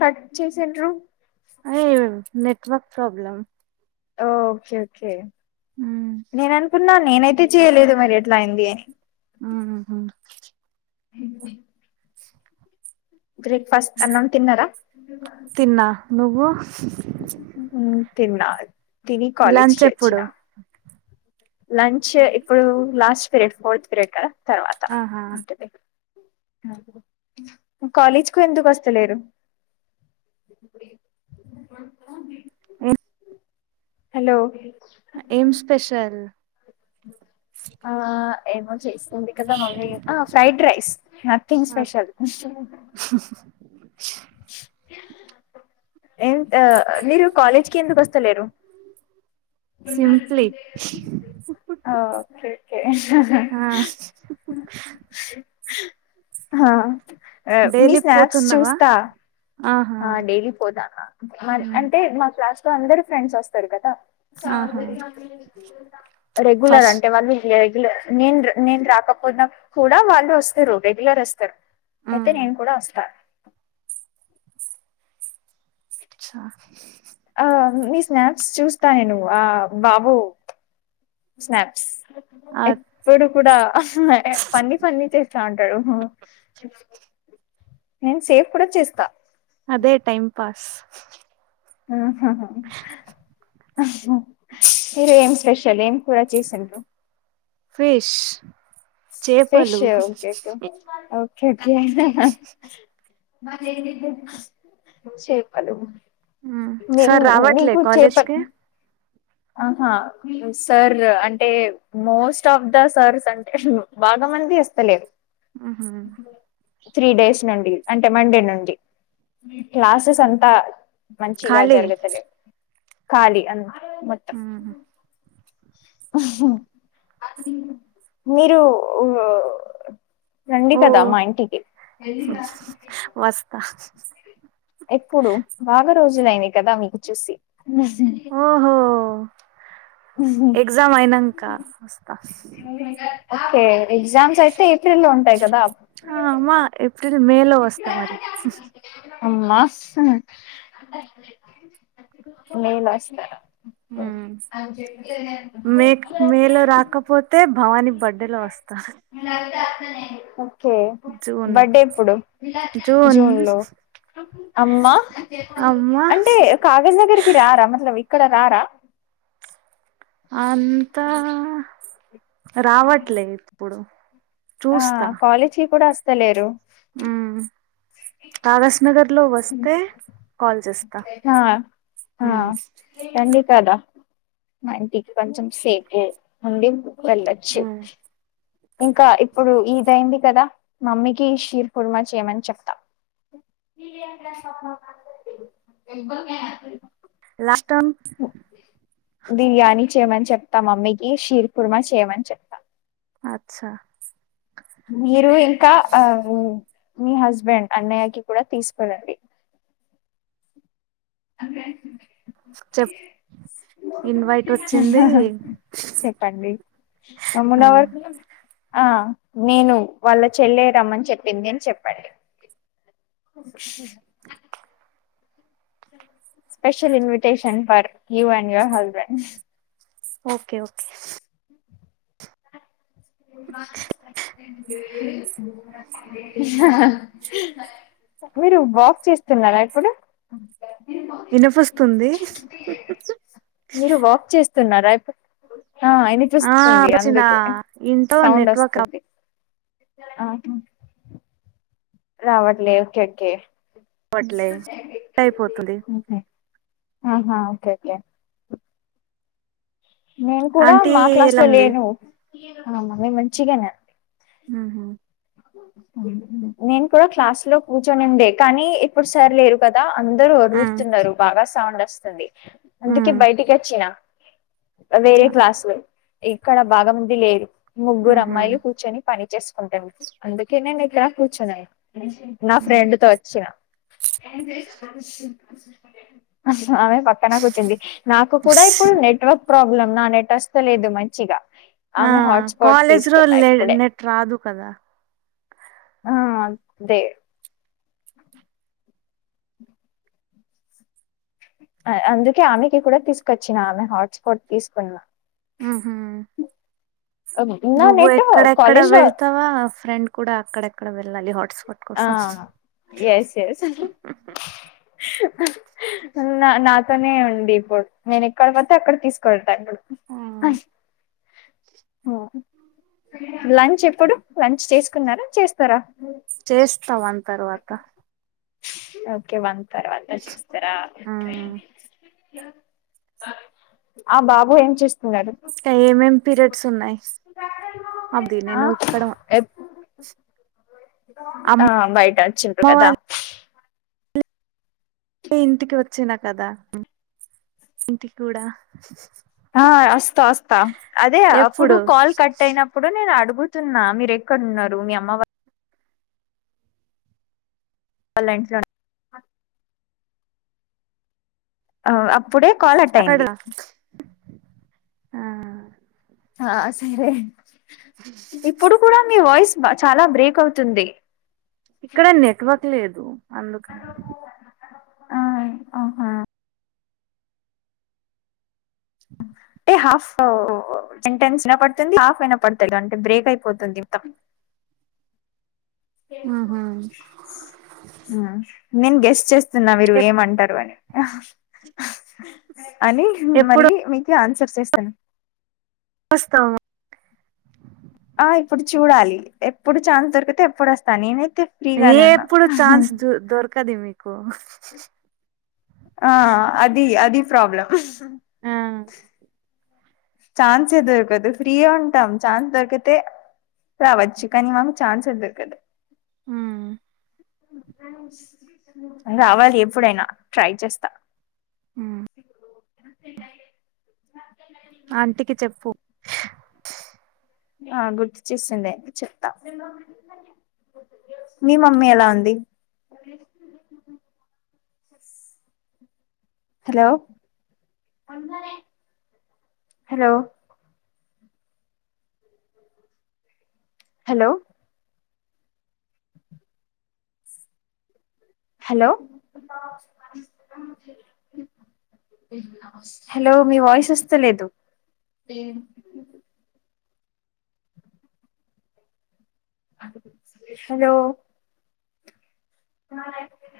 Cut చేసెండ్రు హాయె network problem okay okay నే న్ అనుకున్న నేనైతే కట్టె చేయలేదు మరి ఎట్లా అయింది ఆహహా హ బ్రేక్ఫాస్ట్ అన్నం తిన్నరా తిన్నా నువ్వు తిన్నా తిని లంచ్ కలేజ్కి వచ్చిన ఎప్పుడు లంచ్ ఎ ఇప్పుడు లాస్ట్ పిరడ్ ఫోర్త్ పిరియడ్ తర్వాత ఆహా అంటే కాలేజ్ కు ఎందుకు వస్తలేరు ఉమ్ హలో ఏం స్పెషల్ ఆ ఏమో చేస్ ఆ ఫ్రైడ్ రైస్ నధింగ్ స్పెషల్ ఎంత మీరు కాలేజ్కి ఎందుకు వస్తలేరు సింప్లీ స్ ఆ హ అ మీ డైలీ స్నాక్స్ చూస్ పోతున్నావా ఆహా ఆ డైలీ పోతాన్న అంటే మా క్లాస్ అయితే అందరు ఫ్రెండ్స్ వస్తారు కదా ఆహా రెగ్యులర్ ఫస్ట్ అంటే వాళ్ళు ఏ నేన్ర్ నేన్ రాకపోయినా కూడా వాళ్ళు వస్తారు రెగ్యులర్ వస్తారు అయితే నేను కూడా వస్తారు అచ్చ ఆ మీ స్నాప్స్ చూస్తా నేను్ ఆ బాబో స్నాప్స్ ఎప్పుడు కూడ ఫన్ని ఫన్ని చేస్తా ఉంటాడు నేను సేఫ్ కూడా చేస్తా. అదే టైం పాస్ ఆ ఆహా మీరేం స్పెషలేం కూడా చేసిటాము. ఫిష్ ఫిష్ చేపలు ఓకే ఓకే ఓక [inaudible] మరి ఏ చేపలు ఉం మీ సరే రావట్లే మీకు చేప కాలేజీకి ఆహా సార్ అంటే మోస్ట్ ఆఫ్ ద సార్స్ అంటే బాగా మంది వస్తలేరు. ఆహా త్రీ డేస్ నుండి అంటే మండే నుండి క్లాసెస్ అంతా. మంచిగా ఖాళీ జరగతలే. ఖాళీ అను ఉం మీరు ఓ ఓ ఓ వస్తా. [unintelligible] ఎప్పుడు బాగా రోజులయింది కదా మీకు చూసి ఓహో ఎగ్జామ్ అయినంకా వస్త. ఇంకా ఫెల్ ఎగ్జామ్స్ అయితే ఏప్రిల్ లో ఉంటాయి కదా. మేలో వోస్తా మరి. మస్త్ మే లాస్తారా. ఉ మే మేలో రాకపోతే భవానీ బర్డే లో వస్తా. వస్తా నేను ఓకే జూన్ బర్డే ఎప్పుడు. జూన్ లో అమ్మా అమ్మా అంటే కాగజ్నగర్ కి రారా మళ్ళ వే ఇక్కడ రారా అంతా రావట్లేద్ ఇప్పుడు. ఆ కాలేజ్ కి కూడా అస్ తలేరు మ్మ్ కాగస్ నగర్ లో వస్తే కాల్ చేస్తా ఆ ఆ ఉమ్ రండి కదా మా ఇంటికి కొంచం సేపు ఉండి వెల్లచ్చు ఇంకా ఇప్పుడు ఎయిటయింది కదా మమ్మీకి షీర్ కూర్మా చేయమని చెప్తా లాస్ట్ టైం బిర్యాని చేయమని చెప్తా మమ్మీకి షీర్ కూర్మ చేయమని చెప్తా చ్చా మీరు ఇంకా ఆ మీ హస్బెండ్ అన్నయ్యకిి కూడా తీసుకురండి అంతే చెప్ ఇన్వైట్ వచ్చింది చెప్పండి ఆ మొన్నవరకు ఆ నేను వాళ్ళ చెల్లె రమ్మన్ చెప్పింది అని చెప్పండి special invitation for you and your husband okay okay [unintelligible] [inaudible] అ [inaudible] మీరు వాక్ చేస్తున్నారా ఇప్పుడు వినుపుస్తుంది మీరు వాక్ చేస్తున్నారా ఇప్పుడు ఆ ఇనిపిస్తుంది వచ్చిన అందుకే ఇంట్లో సౌండ్ నెట్వర్క్ వస్తుంది ఆ హ్మ్ రావట్లే ఓకేకే అవ్వట్లే కట్ అయిపోతుంది మ్మ్ హ్మ్ హా ఓకే ఓకే నేను కూడా ఆంటీ మా క్లాస్ ఎలా లో ఉంది లేను ఆ మమ్మీ మంచిగనే ఉంది ఉహు నేను కూడా క్లాస్ లో కూర్చొనిండే కానీ ఇప్పుడు సర్ లేరు కదా అందరూ ఉ వరురుతున్నారు బాగా సౌండొ వస్తుంది అందుకే బయటికెచ్చిన వేరే క్లాస్ లో ఇక్కడ బాగాముంది లేరు ముగ్గురు ఉహు అమ్మాయిలు కూచొని పని చేసుకుంటా మీకి అందుకే నే నీ ఇట్లా కూర్చొనన్నా నా ఫ్రెండ్ తో వచ్చిన అహ్ ఆమె పక్కన కూచ్చింది నాకు కూడా ఇప్పుడు నెట్వర్క్ ప్రాబ్లం నా నెట్ వస్తలేదు మంచిగా ఆ ఆమె హాట్స్పాట్ కాలేజీ లో తీసుకున్నా ఇప్పుడే నెట్ రాదు కదా ఆ అదే అందుకే ఆమెకి కూడా తీసుకొచ్చిన ఆమె హాట్స్పాట్ తీసుకున్నా ఆహా నా నువ్వు నెట్ ఎక్కడ ఎక్కడ కాలేజ్ లో వెళ్తావా ఫ్రెండ్ కూడా అక్కడ కల ఆ ఎస్ ఎస్ నా నాతోనే ఉండి ఇప్పుడు నేను ఎక్కడ పోతే అక్కడ తీసుకోడి అ లంచ్ ఎప్పుడు లంచ్ చేసుకున్నారా చేస్తారా చేస్తా వన్ తర్వాత ఓకే వన్ తర్వాత చూస్తారా ఆ ఆ బాబు ఏం చేస్తు ఇకా ఏమేం పీరియడ్స్ ఉన్నాయి అది ఆ నేను ఇక్కడ ఎప్ అమ్మ ఆ బయట వచ్చిండ్రు కదా వాళ్ళ ఇంటికి వచ్చిన కదా ఇంటు కూడా ఆ వస్తా వస్తా అదే అప్పుడు ఎప్పుడు కాల్ కట్ అయినప్పుడు నేను అడు కూర్చున్న మీరు ఎక్కడన్నారు మీ అమ్మవా హ లైన్స్ ఆ అప్ ప్పుడే కాల్ అట్ అక్కడ అయింది ఆ ఆ సరే ఇప్పుడు కూడా మీ వాయిస్ ప చాలా బ్రేక్ అవుతుంది ఇక్కడ నెట్వర్క్ లేదు అందుకని ఆ ఆహా అంటే హాఫ్ సెంటెన్ పడుతుంది హాఫ్ అయినా పడుతు అంటే బ్రేక్ అయిపోతుంది హు. హు ఉమ్, నేను గెస్ చేస్ స్తున్న మీరు ఏమంటారు అని ఆహా అని ఎప్పుడు మళ్ళీ మీ కి ఆన్సర్స్ చేస్తాను వాస్కా ఆ ఇప్పుడు చూడాలి ఎప్పుడు ఛాన్స్ దొరికితే అప్పుడు వస్తా నేనే ఏ ఎప్పుడు ఛాన్స్ దొ దొరకది మీకు ఆ అది అది ప్రాబ్లం హు ఛాన్స్ ఏ దొరకదు ఫ్రీగా ఉంటాం ఛాన్స్ దొరికితే రావచ్చు కానీ మాకు ఛాన్స్ ఏ దొరకదు హు రావాలి ఎప్పుడైనా ట్రై చేస్తా [unintelligible] ఆంటికి చెప్పు ఆ గుర్తు చేసిందే చెతా మీ మమ్మీ ఎలా ఉంది hello hello hello hello hello మీ వాయిస్ వస్తలేదు హలో మ